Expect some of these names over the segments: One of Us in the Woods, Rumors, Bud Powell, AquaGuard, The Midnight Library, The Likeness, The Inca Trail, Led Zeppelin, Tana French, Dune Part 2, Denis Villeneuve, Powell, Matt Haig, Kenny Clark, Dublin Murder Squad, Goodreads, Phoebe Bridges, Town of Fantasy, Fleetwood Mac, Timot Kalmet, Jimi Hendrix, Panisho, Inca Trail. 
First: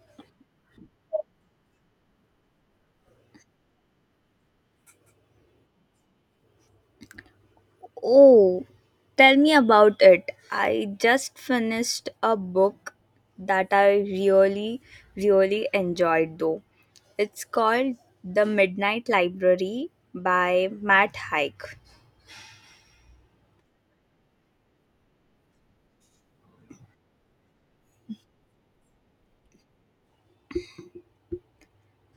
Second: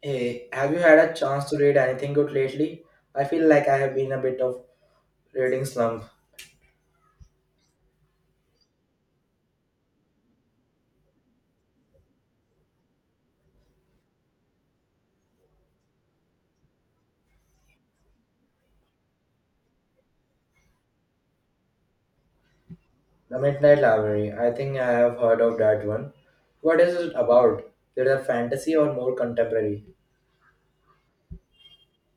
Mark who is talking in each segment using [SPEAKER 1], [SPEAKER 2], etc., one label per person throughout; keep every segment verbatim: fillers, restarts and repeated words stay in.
[SPEAKER 1] Hey, have you had a chance to read anything good lately? I feel like I have been a bit of reading slump.
[SPEAKER 2] Oh, tell me about it. I just finished a book that I really, really enjoyed though. It's called The Midnight Library by Matt Haig.
[SPEAKER 1] The Midnight Library. I think I have heard of that one. What is it about? Is it a fantasy or more contemporary?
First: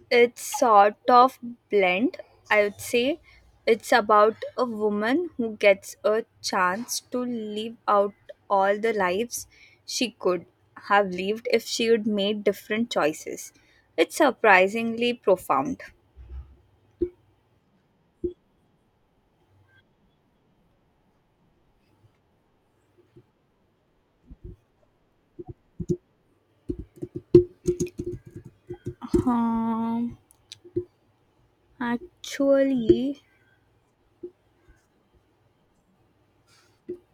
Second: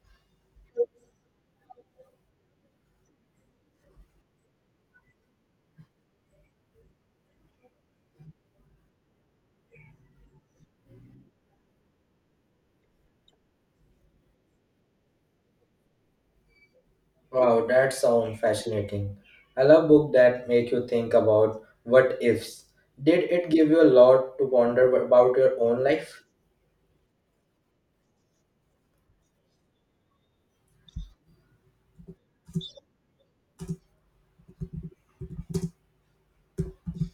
[SPEAKER 2] It's sort of blend, I would say. It's about a woman who gets a chance to live out all the lives she could have lived if she had made different choices. It's surprisingly profound.
[SPEAKER 1] Wow, that sounds fascinating. I love books that make you think about what ifs. Did it give you a lot to ponder about your own life?
[SPEAKER 2] Um, actually,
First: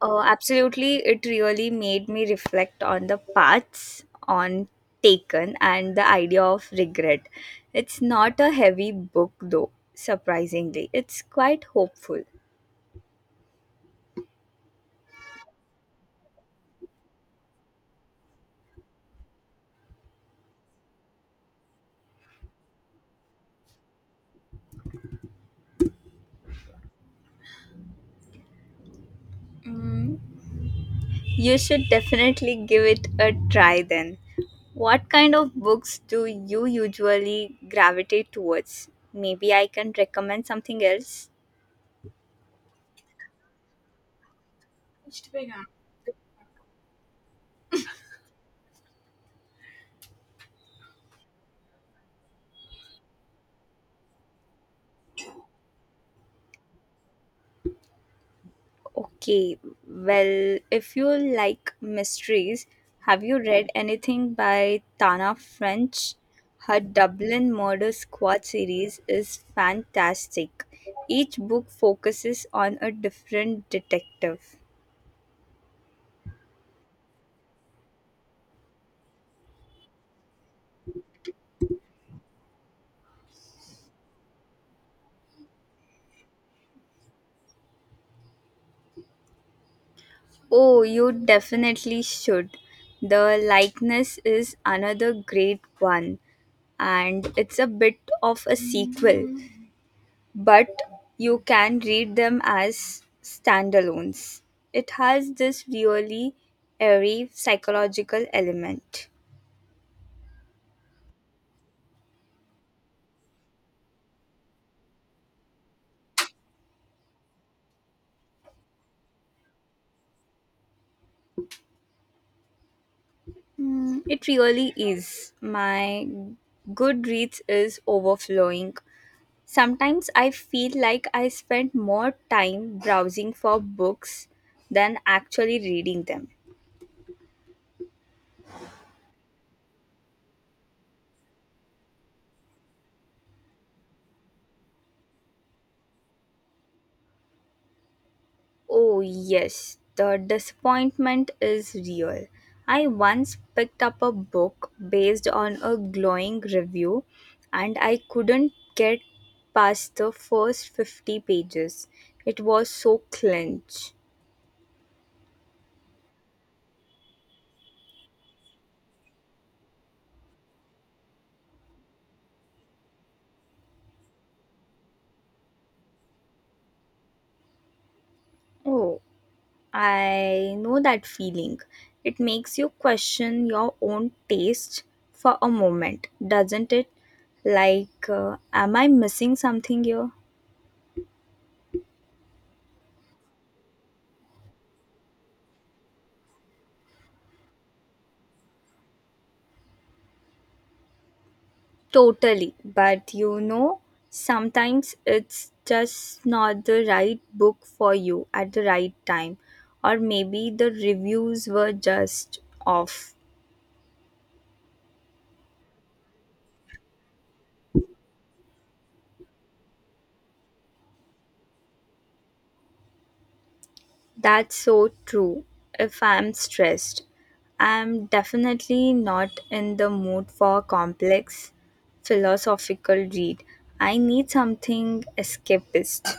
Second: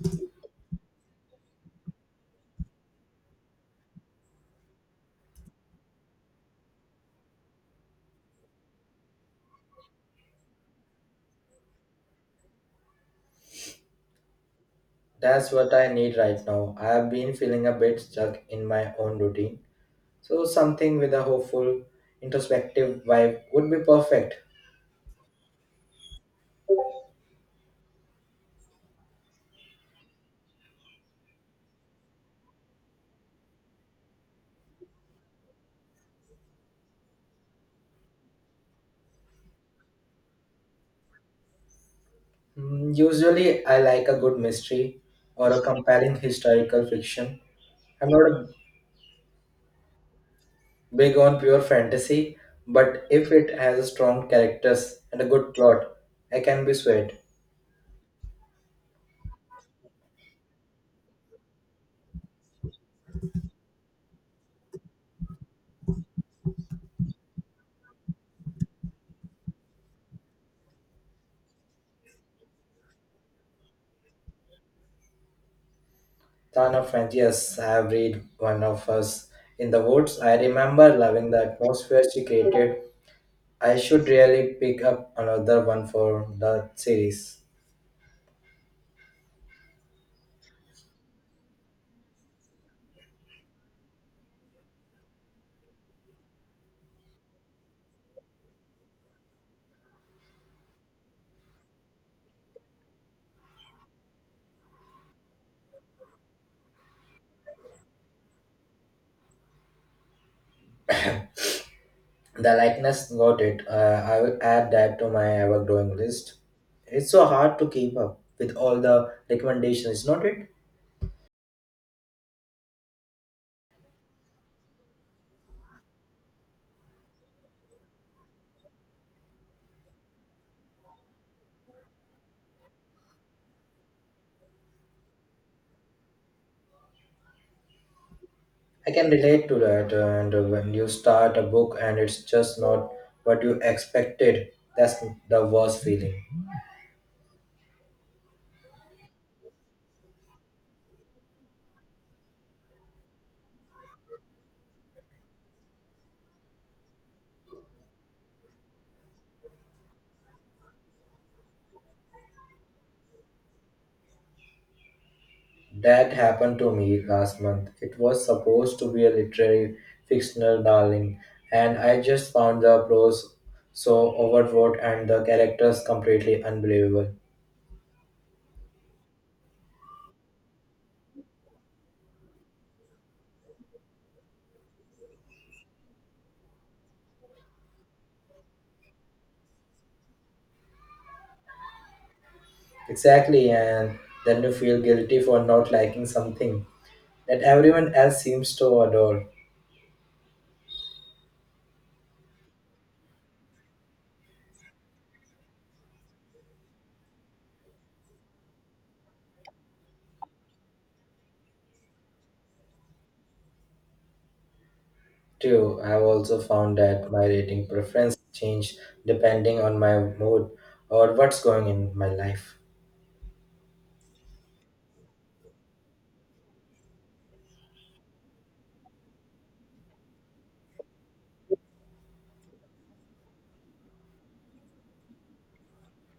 [SPEAKER 2] uh, absolutely, it really made me reflect on the paths on taken and the idea of regret. It's not a heavy book though, surprisingly. It's quite hopeful.
[SPEAKER 1] That's what I need right now. I have been feeling a bit stuck in my own routine. So something with a hopeful, introspective vibe would be perfect.
[SPEAKER 2] Mm, you should definitely give it a try then. What kind of books do you usually gravitate towards? Maybe I can recommend something else.
[SPEAKER 1] Mm, usually, I like a good mystery or a compelling historical fiction. I'm not big on pure fantasy, but if it has a strong characters and a good plot, I can be swayed.
[SPEAKER 2] Okay, well, if you like mysteries, have you read anything by Tana French? Her Dublin Murder Squad series is fantastic. Each book focuses on a different detective.
[SPEAKER 1] Town of Fantasy, yes, I have read one of us in the woods. I remember loving the atmosphere she created. I should really pick up another one for the series.
[SPEAKER 2] Oh, you definitely should. The likeness is another great one, and it's a bit of a sequel, but you can read them as standalones. It has this really airy psychological element.
[SPEAKER 1] The likeness, got it. Uh, I will add that to my ever growing list. It's so hard to keep up with all the recommendations, not it?
[SPEAKER 2] Mm, it really is. My Goodreads is overflowing. Sometimes I feel like I spend more time browsing for books than actually reading them.
[SPEAKER 1] I can relate to that. uh, And uh, when you start a book and it's just not what you expected, that's the worst feeling.
[SPEAKER 2] Oh, yes, the disappointment is real. I once picked up a book based on a glowing review and I couldn't get past the first fifty pages. It was so clench.
[SPEAKER 1] That happened to me last month. It was supposed to be a literary fictional darling, and I just found the prose so overwrought and the characters completely unbelievable.
[SPEAKER 2] Oh, I know that feeling. It makes you question your own taste for a moment, doesn't it? Like, uh, am I missing something here?
[SPEAKER 1] Exactly, and then you feel guilty for not liking something that everyone else seems to adore.
[SPEAKER 2] Totally. But you know, sometimes it's just not the right book for you at the right time. Or maybe the reviews were just off.
[SPEAKER 1] Too, I've also found that my rating preference change depending on my mood or what's going in my life.
[SPEAKER 2] That's so true. If I'm stressed, I'm definitely not in the mood for a complex philosophical read. I need something escapist.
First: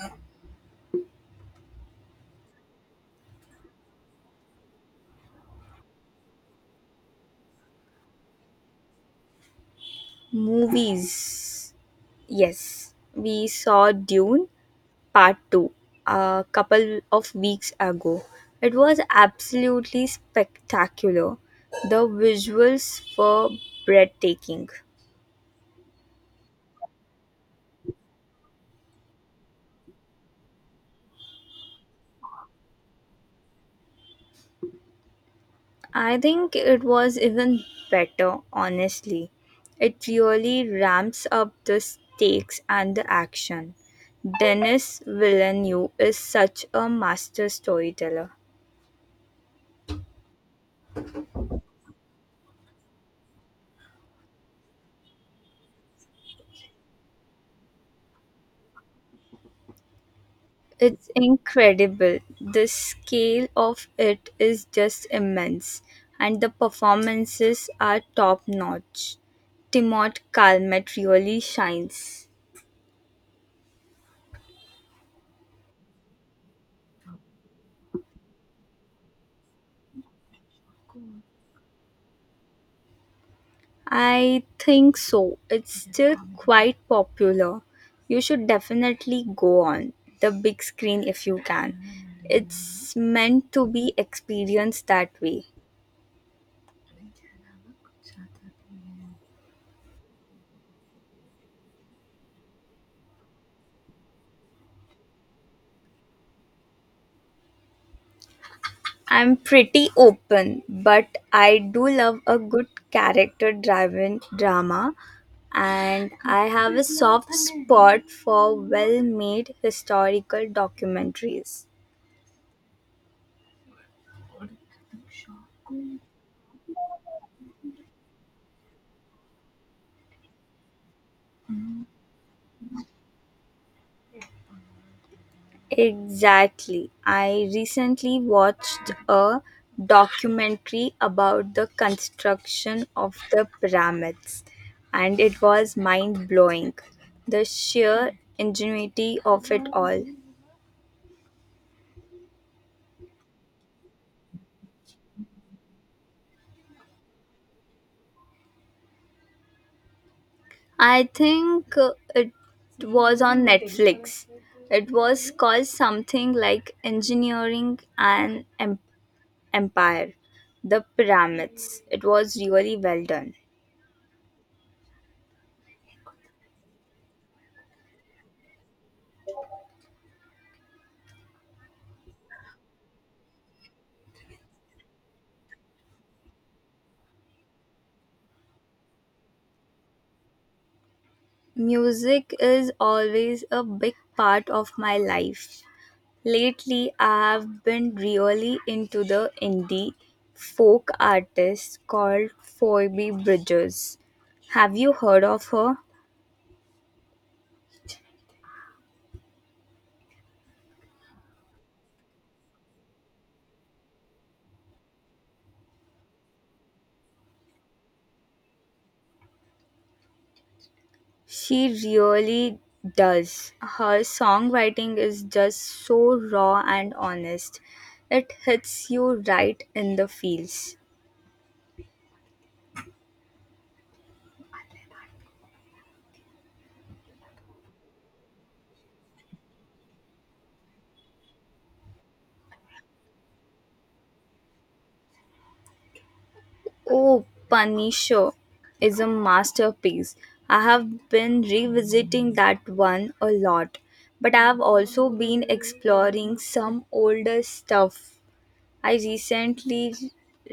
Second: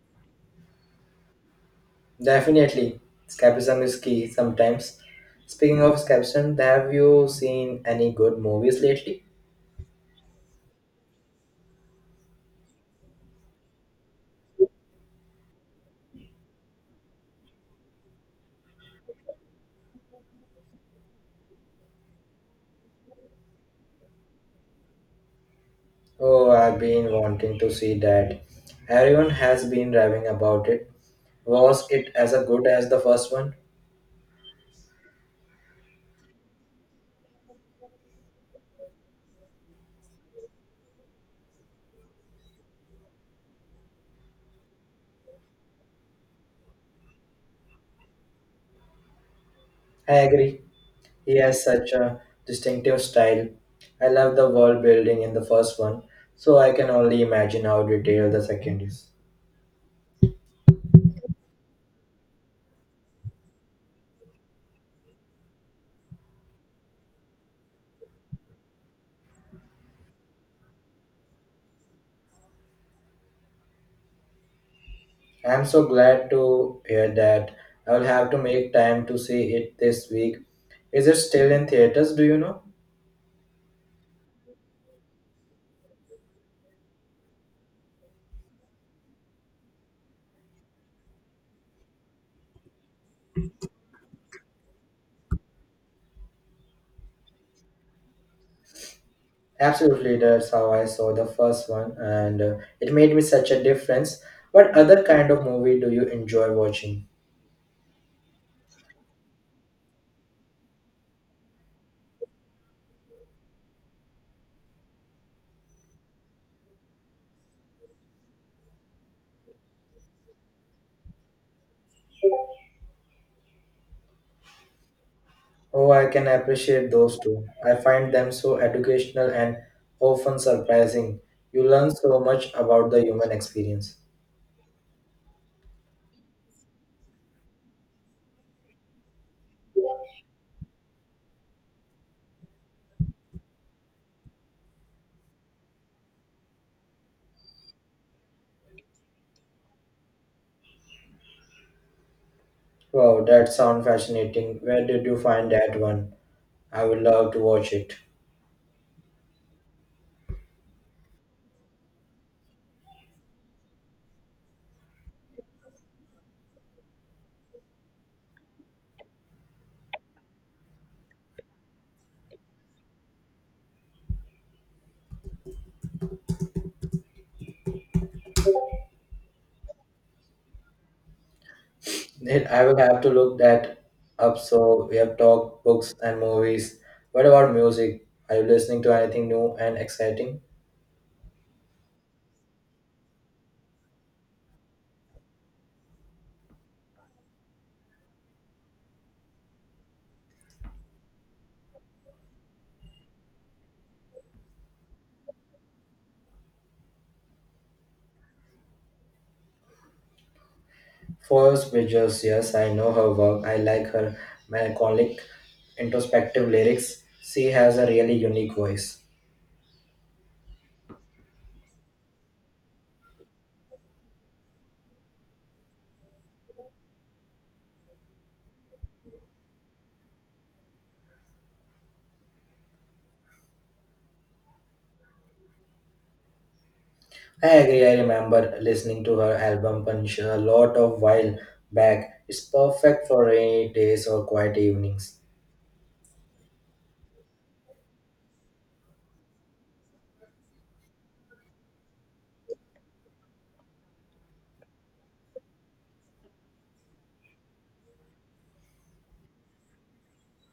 [SPEAKER 1] Definitely, escapism is key sometimes. Speaking of escapism, have you seen any good movies lately?
[SPEAKER 2] Movies. Yes. We saw Dune Part two a couple of weeks ago. It was absolutely spectacular. The visuals were breathtaking.
[SPEAKER 1] Oh, I've been wanting to see that. Everyone has been raving about it. Was it as good as the first one?
[SPEAKER 2] I think it was even better, honestly. It really ramps up the stakes and the action. Denis Villeneuve is such a master storyteller.
[SPEAKER 1] I agree. He has such a distinctive style. I love the world building in the first one, so I can only imagine how detailed the second is.
[SPEAKER 2] It's incredible. The scale of it is just immense, and the performances are top notch. Timot Kalmet really shines.
[SPEAKER 1] I am so glad to hear that. I will have to make time to see it this week. Is it still in theaters? Do you know?
[SPEAKER 2] I think so. It's still quite popular. You should definitely go on the big screen if you can. It's meant to be experienced that way.
[SPEAKER 1] Absolutely, that's how I saw the first one, and uh, it made me such a difference. What other kind of movie do you enjoy watching?
[SPEAKER 2] I'm pretty open, but I do love a good character driven drama, and I have a soft spot for well made historical documentaries.
[SPEAKER 1] Oh, I can appreciate those too. I find them so educational and often surprising. You learn so much about the human experience.
[SPEAKER 2] Exactly. I recently watched a documentary about the construction of the pyramids, and it was mind blowing. The sheer ingenuity of it all.
[SPEAKER 1] Wow, that sounds fascinating. Where did you find that one? I would love to watch it.
[SPEAKER 2] I think uh, it was on Netflix. It was called something like Engineering and Em- Empire, The Pyramids. It was really well done.
[SPEAKER 1] Then I will have to look that up. So we have talked books and movies. What about music? Are you listening to anything new and exciting?
[SPEAKER 2] Music is always a big part of my life. Lately, I have been really into the indie folk artist called Phoebe Bridges. Have you heard of her?
[SPEAKER 1] First Bridges, yes, I know her work. I like her melancholic, introspective lyrics. She has a really unique voice.
[SPEAKER 2] She really does. Her songwriting is just so raw and honest. It hits you right in the feels.
[SPEAKER 1] I agree. I remember listening to her album Punch a lot of while back. It's perfect for rainy days or quiet evenings.
[SPEAKER 2] Oh, Panisho is a masterpiece. I have been revisiting that one a lot, but I have also been exploring some older stuff. I recently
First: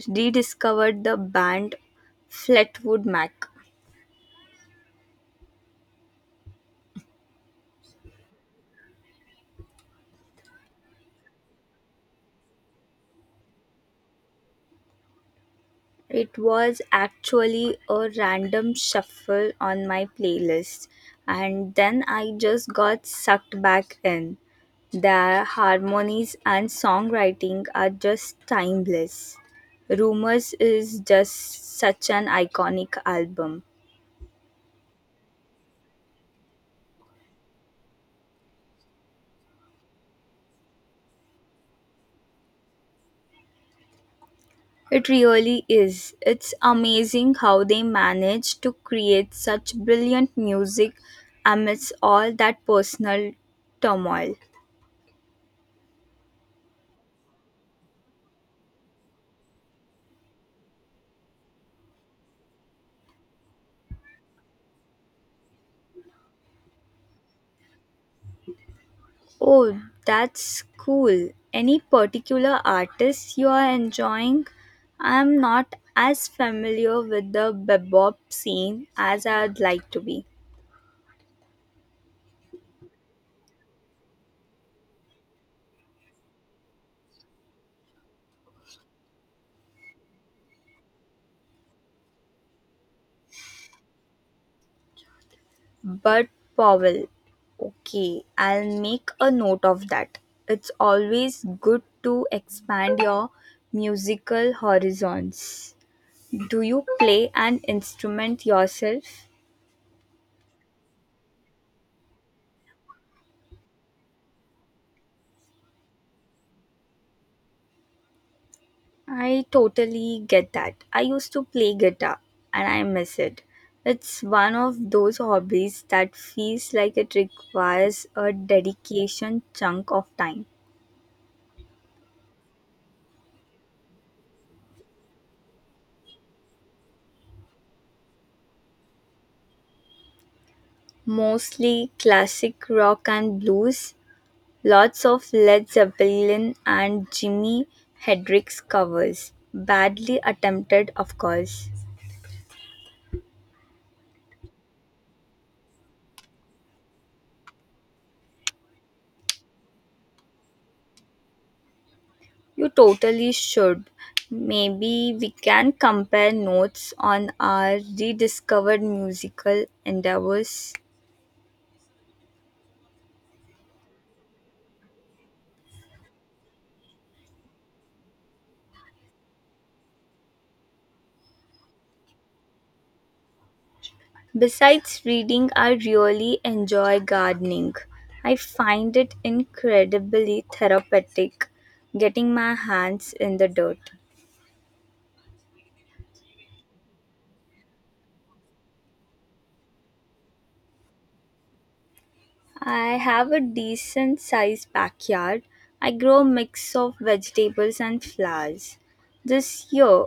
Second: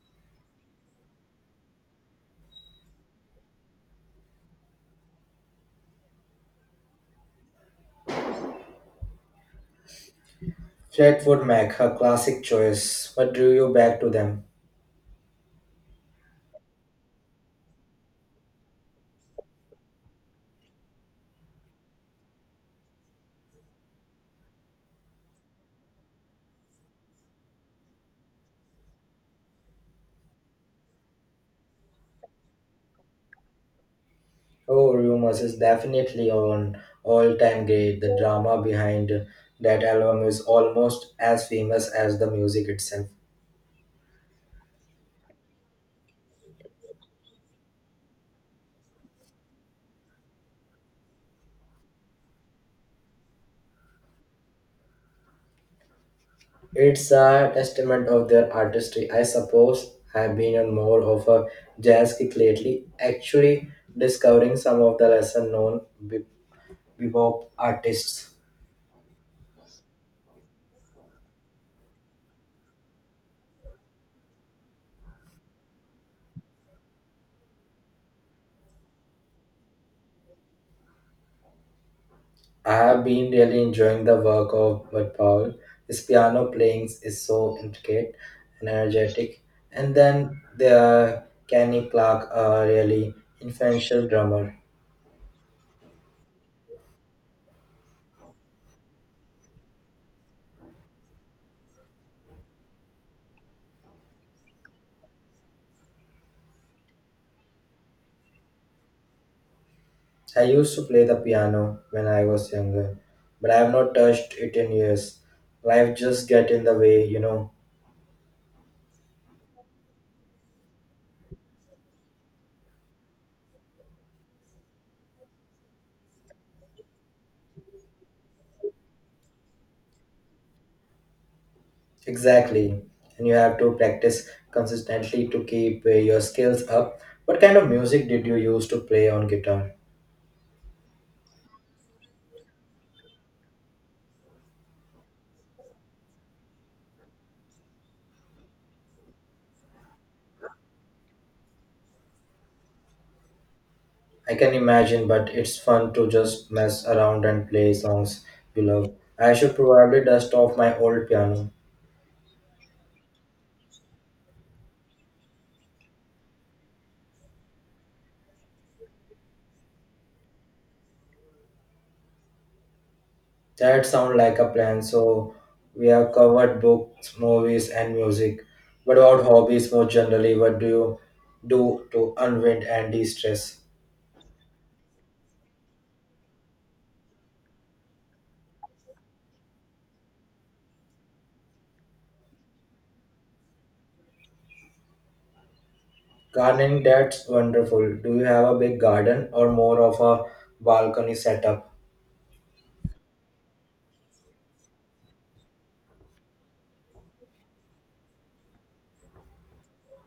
[SPEAKER 2] rediscovered the band Fleetwood Mac.
[SPEAKER 1] Fleetwood Mac, her classic choice. What drew you back to them?
[SPEAKER 2] It was actually a random shuffle on my playlist, and then I just got sucked back in. Their harmonies and songwriting are just timeless. Rumors is just such an iconic album.
[SPEAKER 1] Oh, Rumors is definitely on all-time great. The drama behind that album is almost as famous as the music itself.
[SPEAKER 2] It really is. It's amazing how they managed to create such brilliant music amidst all that personal turmoil.
[SPEAKER 1] It's a testament of their artistry. I suppose I've been on more of a jazz kick lately, actually discovering some of the lesser known be- bebop artists.
[SPEAKER 2] Oh, that's cool. Any particular artists you are enjoying? I'm not as familiar with the bebop scene as I'd like to be.
[SPEAKER 1] I have been really enjoying the work of Bud Powell. His piano playing is so intricate and energetic. And then there Kenny Clark, a really influential drummer.
[SPEAKER 2] But Powell, okay, I'll make a note of that. It's always good to expand your musical horizons. Do you play an instrument yourself?
[SPEAKER 1] I used to play the piano when I was younger, but I have not touched it in years. Life just get in the way, you know.
[SPEAKER 2] I totally get that. I used to play guitar and I miss it. It's one of those hobbies that feels like it requires a dedication chunk of time.
[SPEAKER 1] Exactly. And you have to practice consistently to keep uh, your skills up. What kind of music did you use to play on guitar?
[SPEAKER 2] Mostly classic rock and blues, lots of Led Zeppelin and Jimi Hendrix covers. Badly attempted, of course.
[SPEAKER 1] I can imagine, but it's fun to just mess around and play songs you love. I should probably dust off my old piano.
[SPEAKER 2] You totally should. Maybe we can compare notes on our rediscovered musical endeavors.
[SPEAKER 1] That sounds like a plan. So we have covered books, movies, and music. But about hobbies more generally, what do you do to unwind and de-stress?
[SPEAKER 2] Besides reading, I really enjoy gardening. I find it incredibly therapeutic getting my hands in the dirt.
[SPEAKER 1] Gardening, that's wonderful. Do you have a big garden or more of a balcony setup?
[SPEAKER 2] I have a decent sized backyard. I grow a mix of vegetables and flowers. This year,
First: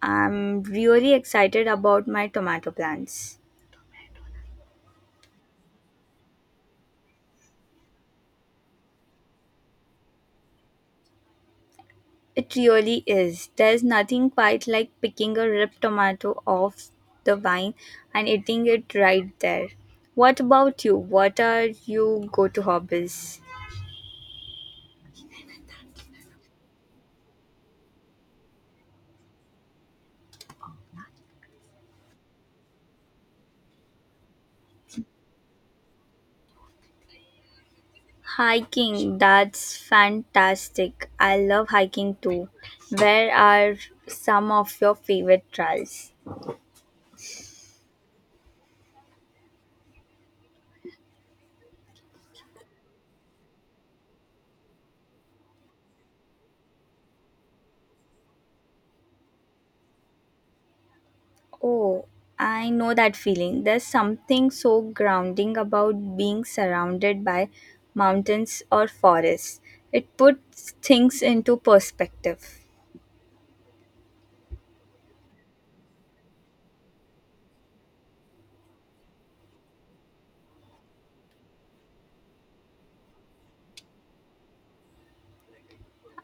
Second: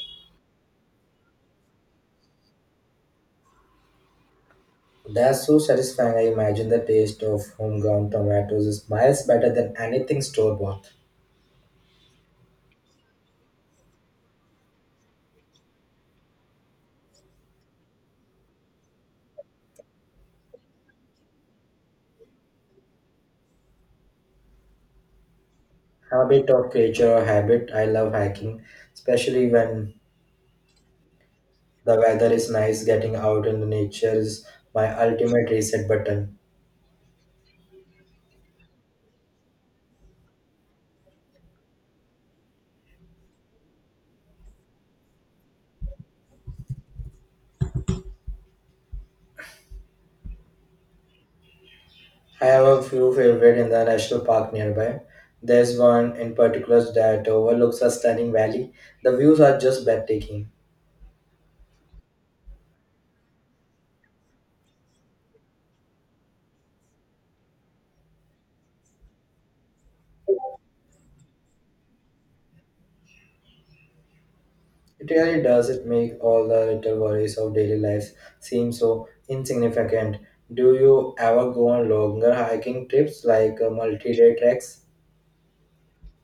[SPEAKER 2] I'm really excited about my tomato plants.
[SPEAKER 1] That's so satisfying. I imagine the taste of homegrown tomatoes is miles better than anything store-bought.
[SPEAKER 2] It really is. There's nothing quite like picking a ripe tomato off the vine and eating it right there. What about you? What are your go to hobbies?
[SPEAKER 1] Habit of creature or habit. I love hiking, especially when the weather is nice, getting out in the nature is my ultimate reset button.
[SPEAKER 2] Hiking, that's fantastic. I love hiking too. Where are some of your favorite trails?
[SPEAKER 1] I have a few favorite in the national park nearby. There's one in particular that overlooks a stunning valley. The views are just breathtaking.
[SPEAKER 2] Oh, I know that feeling. There's something so grounding about being surrounded by mountains or forests. It puts things into perspective.
[SPEAKER 1] It really does it make all the little worries of daily life seem so insignificant. Do you ever go on longer hiking trips like uh, multi-day treks?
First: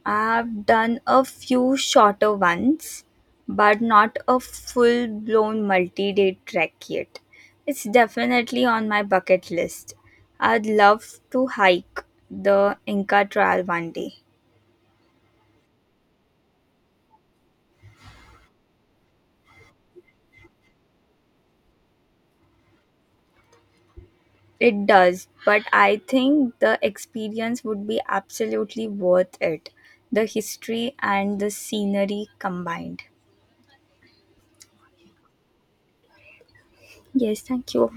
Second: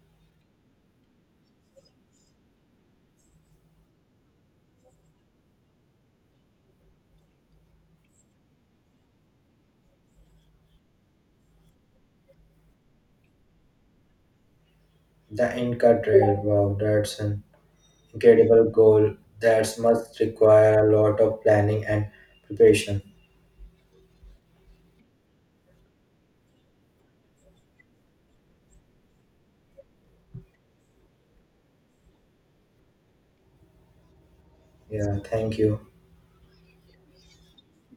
[SPEAKER 2] I've done a few shorter ones, but not a full blown multi day trek yet. It's definitely on my bucket list. I'd love to hike the Inca Trail one day.
[SPEAKER 1] The Inca Trail, wow, that's an incredible goal that must require a lot of planning and preparation.
[SPEAKER 2] It does, but I think the experience would be absolutely worth it. The history and the scenery combined.
[SPEAKER 1] Yeah, thank you.
[SPEAKER 2] Yes, thank you.